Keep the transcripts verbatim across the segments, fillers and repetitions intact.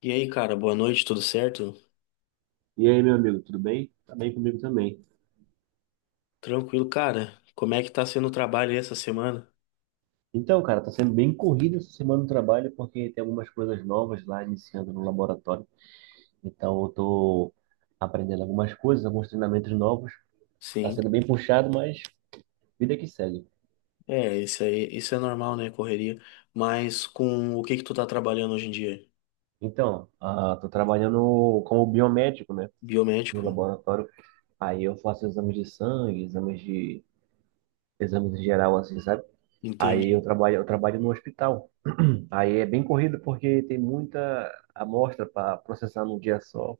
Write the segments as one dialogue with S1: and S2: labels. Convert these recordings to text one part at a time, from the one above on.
S1: E aí, cara, boa noite, tudo certo?
S2: E aí, meu amigo, tudo bem? Tá bem comigo também.
S1: Tranquilo, cara. Como é que tá sendo o trabalho aí essa semana?
S2: Então, cara, tá sendo bem corrido essa semana no trabalho porque tem algumas coisas novas lá iniciando no laboratório. Então, eu tô aprendendo algumas coisas, alguns treinamentos novos. Tá
S1: Sim.
S2: sendo bem puxado, mas vida que segue.
S1: É, isso aí, isso é normal, né, correria. Mas com o que que tu tá trabalhando hoje em dia?
S2: Então, ah, tô trabalhando como biomédico, né, no
S1: Biomédico?
S2: laboratório. Aí eu faço exames de sangue, exames de exames em geral assim, sabe? Aí eu
S1: Entendi.
S2: trabalho, eu trabalho no hospital. Aí é bem corrido porque tem muita amostra para processar num dia só.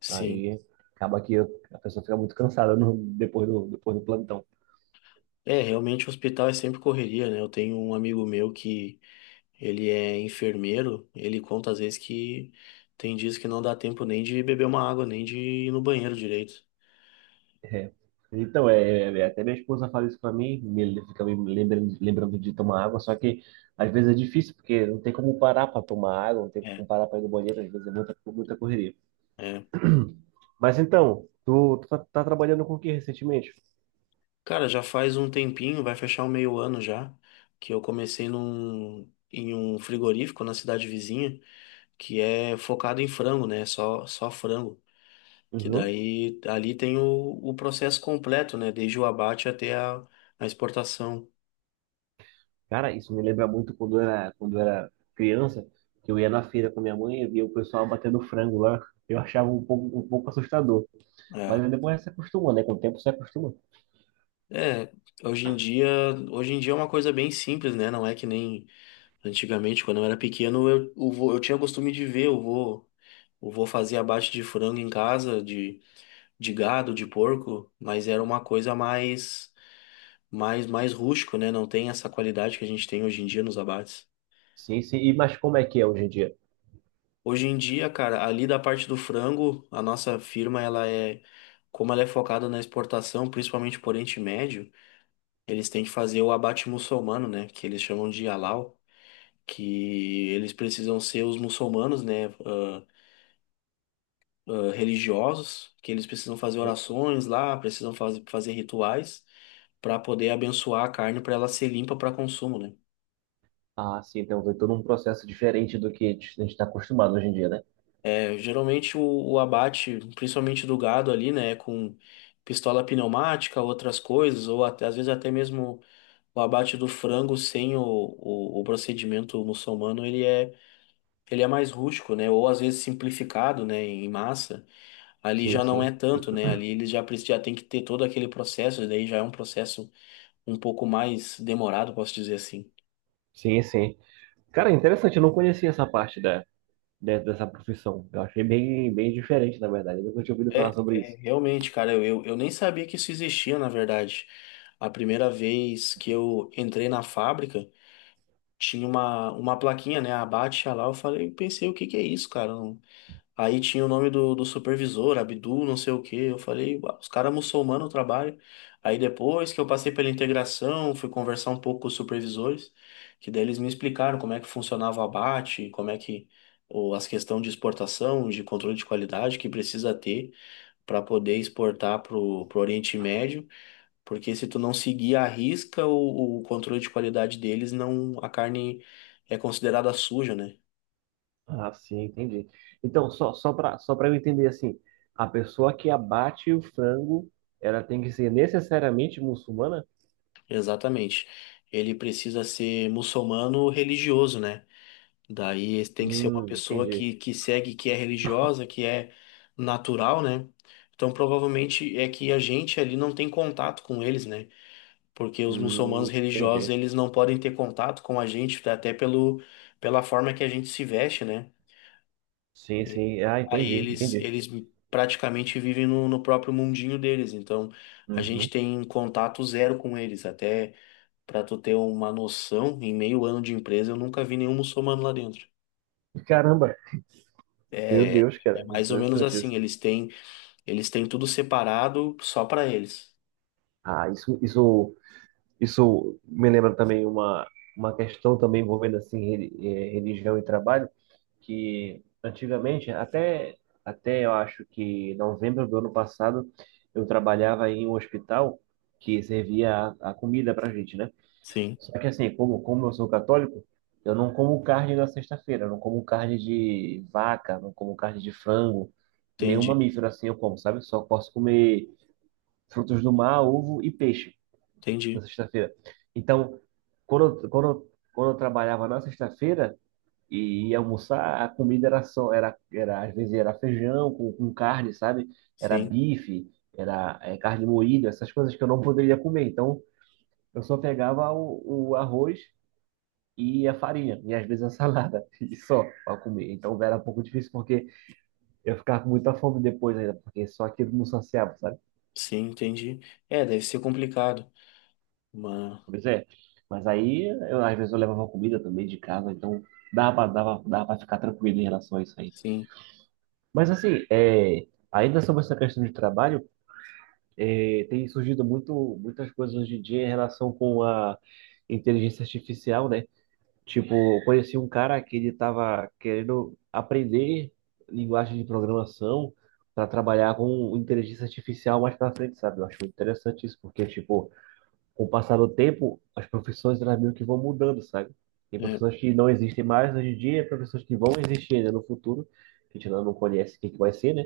S1: Sim.
S2: Aí acaba que eu- a pessoa fica muito cansada no- depois do, depois do plantão.
S1: É, realmente o hospital é sempre correria, né? Eu tenho um amigo meu que ele é enfermeiro, ele conta às vezes que tem dias que não dá tempo nem de beber uma água, nem de ir no banheiro direito.
S2: É. Então, é, é, até minha esposa fala isso para mim, me, fica me lembrando, lembrando de tomar água, só que às vezes é difícil, porque não tem como parar para tomar água, não tem
S1: É,
S2: como parar para ir no banheiro, às vezes é muita, muita correria.
S1: é.
S2: Mas então, tu, tu tá, tá trabalhando com o que recentemente?
S1: Cara, já faz um tempinho, vai fechar um meio ano já, que eu comecei num, em um frigorífico na cidade vizinha, que é focado em frango, né? Só, só frango. Que
S2: Uhum.
S1: daí ali tem o, o processo completo, né? Desde o abate até a, a exportação.
S2: Cara, isso me lembra muito quando eu era, quando eu era criança, que eu ia na feira com a minha mãe e via o pessoal batendo frango lá. Eu achava um pouco, um pouco assustador.
S1: É,
S2: Mas aí depois se acostuma, né? Com o tempo se acostuma.
S1: é, hoje em dia, hoje em dia é uma coisa bem simples, né? Não é que nem antigamente, quando eu era pequeno, eu, eu, vô- eu tinha costume de ver, eu vou, eu vou fazer abate de frango em casa, de gado, de porco, mas era uma coisa mais, mais, mais, rústico, né? Não tem essa qualidade que a gente tem hoje em dia nos abates.
S2: Sim, sim. E mas como é que é hoje em dia?
S1: Hoje em dia, cara, ali da parte do frango, a nossa firma, ela é, como ela é focada na exportação, principalmente por Oriente Médio, eles têm que fazer o abate muçulmano, né? Que eles chamam de halal, que eles precisam ser os muçulmanos, né? ah, ah, religiosos, que eles precisam fazer
S2: Hum?
S1: orações lá, precisam faz, fazer rituais para poder abençoar a carne para ela ser limpa para consumo, né?
S2: Ah, sim, então tem todo um processo diferente do que a gente está acostumado hoje em dia, né?
S1: É, geralmente o, o abate, principalmente do gado ali, né, com pistola pneumática, outras coisas, ou até, às vezes até mesmo o abate do frango sem o, o, o procedimento muçulmano, ele é, ele é mais rústico, né? Ou às vezes simplificado, né, em massa. Ali
S2: Sim,
S1: já não é
S2: sim.
S1: tanto, né? Ali eles já, precis- já tem que ter todo aquele processo, daí já é um processo um pouco mais demorado, posso dizer assim.
S2: Sim, sim. Cara, interessante, eu não conhecia essa parte da, de- dessa profissão. Eu achei bem, bem diferente, na verdade. Eu nunca tinha ouvido falar
S1: É,
S2: sobre
S1: é,
S2: isso.
S1: realmente, cara, eu, eu eu nem sabia que isso existia, na verdade. A primeira vez que eu entrei na fábrica, tinha uma, uma plaquinha, né? Abate lá, eu falei, pensei, o que que é isso, cara? Não- Aí tinha o nome do, do supervisor, Abdu, não sei o quê. Eu falei, "Uau, os caras muçulmanos trabalham." Aí depois que eu passei pela integração, fui conversar um pouco com os supervisores, que daí eles me explicaram como é que funcionava o abate, como é que ou as questões de exportação, de controle de qualidade que precisa ter para poder exportar para o Oriente Médio, porque se tu não seguir à risca o, o controle de qualidade deles, não a carne é considerada suja, né?
S2: Ah, sim, entendi. Então, só, só para só para eu entender assim, a pessoa que abate o frango, ela tem que ser necessariamente muçulmana?
S1: Exatamente. Ele precisa ser muçulmano religioso, né? Daí tem que ser uma
S2: Hum,
S1: pessoa
S2: entendi.
S1: que, que segue, que é religiosa, que é natural, né? Então provavelmente é que a gente ali não tem contato com eles, né? Porque os muçulmanos
S2: Hum,
S1: religiosos,
S2: entendi.
S1: eles não podem ter contato com a gente, até pelo, pela forma que a gente se veste, né?
S2: Sim,
S1: E
S2: sim. Ah,
S1: aí
S2: entendi,
S1: eles,
S2: entendi.
S1: eles praticamente vivem no, no próprio mundinho deles, então a gente
S2: Uhum.
S1: tem contato zero com eles, até para tu ter uma noção, em meio ano de empresa eu nunca vi nenhum muçulmano lá dentro.
S2: Caramba, meu
S1: É,
S2: Deus,
S1: é
S2: cara,
S1: mais ou menos
S2: interessante isso.
S1: assim, eles têm, eles têm tudo separado só para eles.
S2: Ah, isso, isso, isso me lembra também uma, uma questão também envolvendo assim re- eh, religião e trabalho. Que antigamente, até, até eu acho que novembro do ano passado, eu trabalhava em um hospital que servia a, a comida pra gente, né?
S1: Sim,
S2: Só que assim, como, como eu sou católico, eu não como carne na sexta-feira, eu não como carne de vaca, não como carne de frango, nenhum
S1: entendi,
S2: mamífero assim eu como, sabe? Só posso comer frutos do mar, ovo e peixe na
S1: entendi.
S2: sexta-feira. Então, quando, eu- quando, eu- quando eu trabalhava na sexta-feira, e ia almoçar, a comida era só, era, era às vezes era feijão com, com carne, sabe? Era
S1: Sim,
S2: bife, era eh, carne moída, essas coisas que eu não poderia comer. Então, eu só pegava o, o arroz e a farinha, e às vezes a salada, e só para comer. Então, era um pouco difícil porque eu ficava com muita fome depois ainda, porque só aquilo não saciava, sabe?
S1: sim, entendi. É, deve ser complicado, mas
S2: Pois é. Mas aí, eu, às vezes eu levava comida também de casa, então dava, dava, dava para ficar tranquilo em relação a isso aí.
S1: sim.
S2: Mas assim, é, ainda sobre essa questão de trabalho, é, tem surgido muito, muitas coisas hoje em dia em relação com a inteligência artificial, né? Tipo, eu conheci um cara que ele estava querendo aprender linguagem de programação para trabalhar com inteligência artificial mais para frente, sabe? Eu acho interessante isso, porque, tipo, com o passar do tempo, as profissões elas meio que vão mudando, sabe? Tem
S1: É.
S2: profissões que não existem mais hoje em dia, profissões que vão existir ainda no futuro, que a gente ainda não conhece o que que vai ser, né?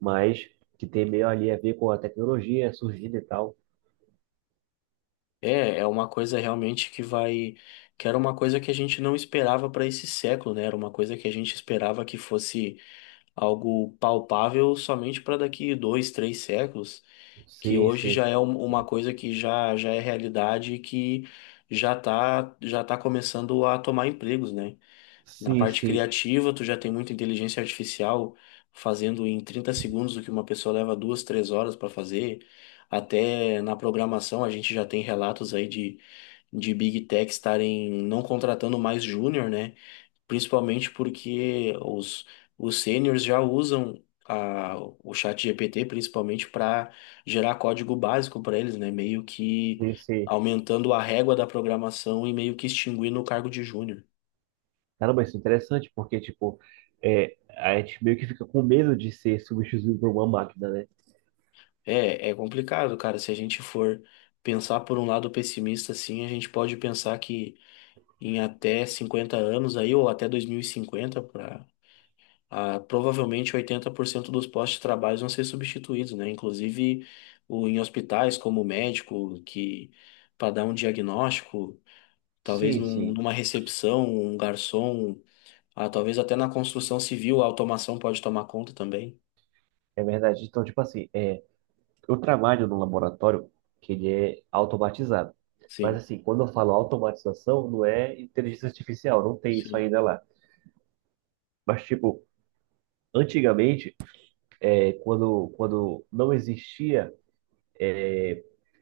S2: Mas que tem meio ali a ver com a tecnologia surgindo e tal.
S1: É, é uma coisa realmente que vai, que era uma coisa que a gente não esperava para esse século, né? Era uma coisa que a gente esperava que fosse algo palpável somente para daqui dois, três séculos, que
S2: Sim,
S1: hoje
S2: sim,
S1: já é um- uma coisa que já, já é realidade e que já tá, já tá começando a tomar empregos, né? Na
S2: sim,
S1: parte
S2: sim,
S1: criativa, tu já tem muita inteligência artificial fazendo em trinta segundos o que uma pessoa leva duas, três horas para fazer. Até na programação a gente já tem relatos aí de de Big Tech estarem não contratando mais júnior, né? Principalmente porque os, os sêniors já usam a, o chat G P T principalmente para gerar código básico para eles, né? Meio que
S2: sim, sim.
S1: aumentando a régua da programação e meio que extinguindo o cargo de júnior.
S2: Caramba, isso é interessante, porque, tipo, é, a gente meio que fica com medo de ser substituído por uma máquina, né?
S1: É, é complicado, cara. Se a gente for pensar por um lado pessimista, assim, a gente pode pensar que em até cinquenta anos aí, ou até dois mil e cinquenta para ah, provavelmente oitenta por cento dos postos de trabalho vão ser substituídos, né? Inclusive o, em hospitais, como médico, que para dar um diagnóstico, talvez
S2: Sim,
S1: num-
S2: sim,
S1: numa recepção, um garçom, ah, talvez até na construção civil a automação pode tomar conta também.
S2: é verdade. Então, tipo assim, é, eu trabalho num laboratório que ele é automatizado. Mas,
S1: Sim,
S2: assim, quando eu falo automatização, não é inteligência artificial, não tem isso
S1: sim,
S2: ainda lá. Mas, tipo, antigamente, é, quando, quando não existia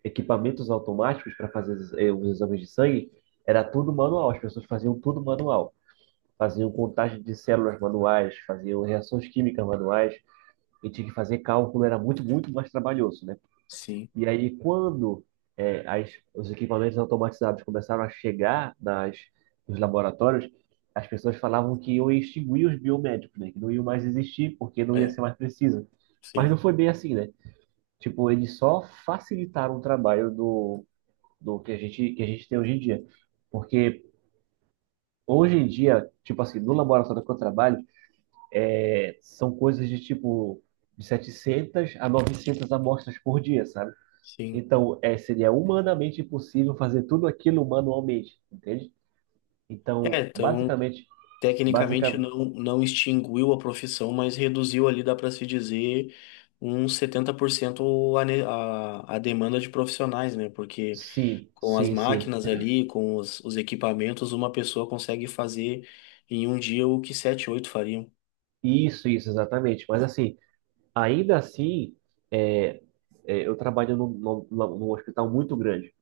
S2: equipamentos automáticos para fazer os exames de sangue, era tudo manual, as pessoas faziam tudo manual. Faziam contagem de células manuais, faziam reações químicas manuais, e tinha que fazer cálculo, era muito, muito mais trabalhoso, né?
S1: sim,
S2: E aí, quando é, as, os equipamentos automatizados começaram a chegar nas, nos laboratórios, as pessoas falavam que iam extinguir os biomédicos, né? Que não iam mais existir, porque não ia
S1: é,
S2: ser mais preciso. Mas
S1: sim,
S2: não foi bem assim, né? Tipo, eles só facilitaram o trabalho do do que a gente, que a gente tem hoje em dia. Porque hoje em dia, tipo assim, no laboratório que eu trabalho, é, são coisas de tipo de setecentas a novecentas amostras por dia, sabe?
S1: sim.
S2: Então, é, seria humanamente impossível fazer tudo aquilo manualmente, entende?
S1: É,
S2: Então,
S1: então.
S2: basicamente,
S1: Tecnicamente
S2: básica,
S1: não, não extinguiu a profissão, mas reduziu ali, dá para se dizer, uns setenta por cento a, ne- a, a demanda de profissionais, né? Porque
S2: sim,
S1: com as
S2: sim, sim.
S1: máquinas ali, com os, os equipamentos, uma pessoa consegue fazer em um dia o que sete, oito fariam.
S2: Isso, isso, exatamente. Mas assim, ainda assim, é, é, eu trabalho num, num, num hospital muito grande.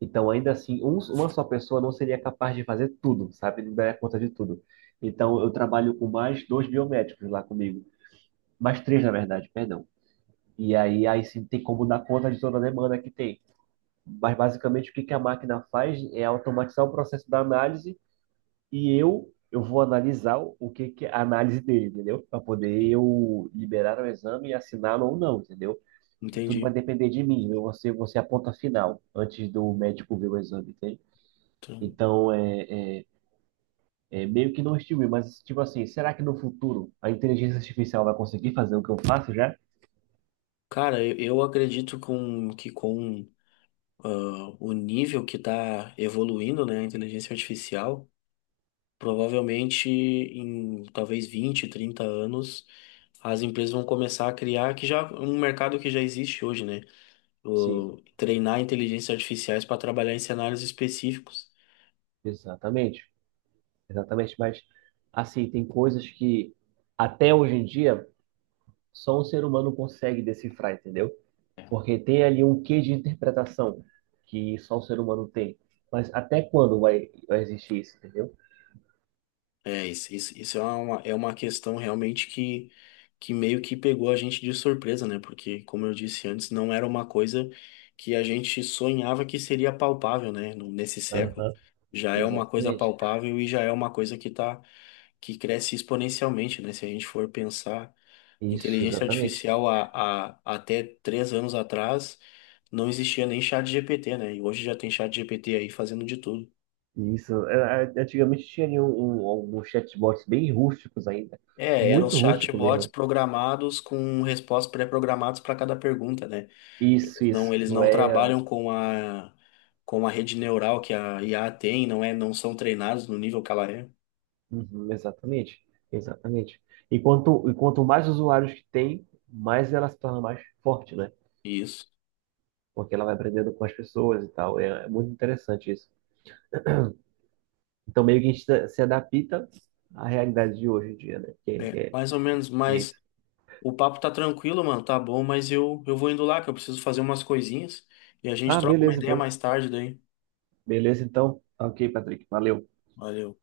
S2: Então, ainda assim, um- uma só pessoa não seria capaz de fazer tudo, sabe? Não daria conta de tudo. Então, eu trabalho com mais dois biomédicos lá comigo. Mais três, na verdade, perdão. E aí, aí sim, tem como dar conta de toda a demanda que tem. Mas, basicamente, o que que a máquina faz é automatizar o processo da análise e eu, eu vou analisar o que que é a análise dele, entendeu? Para poder eu liberar o exame e assiná-lo ou não, entendeu? Tudo vai
S1: Entendi.
S2: depender de mim. Eu vou ser, vou ser a ponta final antes do médico ver o exame, entende?
S1: Então,
S2: Então, é, é, é meio que não estimula, mas, tipo assim, será que no futuro a inteligência artificial vai conseguir fazer o que eu faço já?
S1: cara, eu, eu acredito com, que com ah, o nível que está evoluindo, né, a inteligência artificial, provavelmente em talvez vinte, trinta anos as empresas vão começar a criar que já é um mercado que já existe hoje, né?
S2: Sim,
S1: O, treinar inteligências artificiais para trabalhar em cenários específicos.
S2: exatamente. Exatamente, mas, assim, tem coisas que até hoje em dia só um ser humano consegue decifrar, entendeu?
S1: É.
S2: Porque tem ali um quê de interpretação que só o ser humano tem. Mas até quando vai, vai existir isso, entendeu?
S1: É, isso, isso, isso é uma, é uma, questão realmente que, que meio que pegou a gente de surpresa, né? Porque, como eu disse antes, não era uma coisa que a gente sonhava que seria palpável, né? No- Nesse século.
S2: Aham,
S1: Já é uma coisa
S2: exatamente.
S1: palpável e já é uma coisa que tá, que cresce exponencialmente, né? Se a gente for pensar.
S2: Isso,
S1: Inteligência
S2: exatamente.
S1: artificial há, há até três anos atrás não existia nem chat G P T, né? E hoje já tem chat G P T aí fazendo de tudo.
S2: Isso, é, é, antigamente tinha um, um- alguns chatbots bem rústicos ainda,
S1: É, eram os
S2: muito rústico
S1: chatbots
S2: mesmo.
S1: programados com respostas pré-programadas para cada pergunta, né?
S2: Isso,
S1: Não,
S2: isso,
S1: eles
S2: não
S1: não
S2: é?
S1: trabalham com a com a rede neural que a I A tem, não é, não são treinados no nível que ela é.
S2: Uhum, exatamente, exatamente. Enquanto, e quanto mais usuários que tem, mais ela se torna mais forte, né?
S1: Isso.
S2: Porque ela vai aprendendo com as pessoas e tal, é, é muito interessante isso. Então meio que a gente se se adapta à realidade de hoje em dia, né? Que, é-
S1: É,
S2: que é,
S1: mais ou menos,
S2: é
S1: mas
S2: isso.
S1: o papo tá tranquilo, mano, tá bom, mas eu eu vou indo lá que eu preciso fazer umas coisinhas e a gente
S2: Ah,
S1: troca uma
S2: beleza
S1: ideia
S2: então,
S1: mais tarde daí.
S2: beleza então. Ok, Patrick, valeu.
S1: Valeu.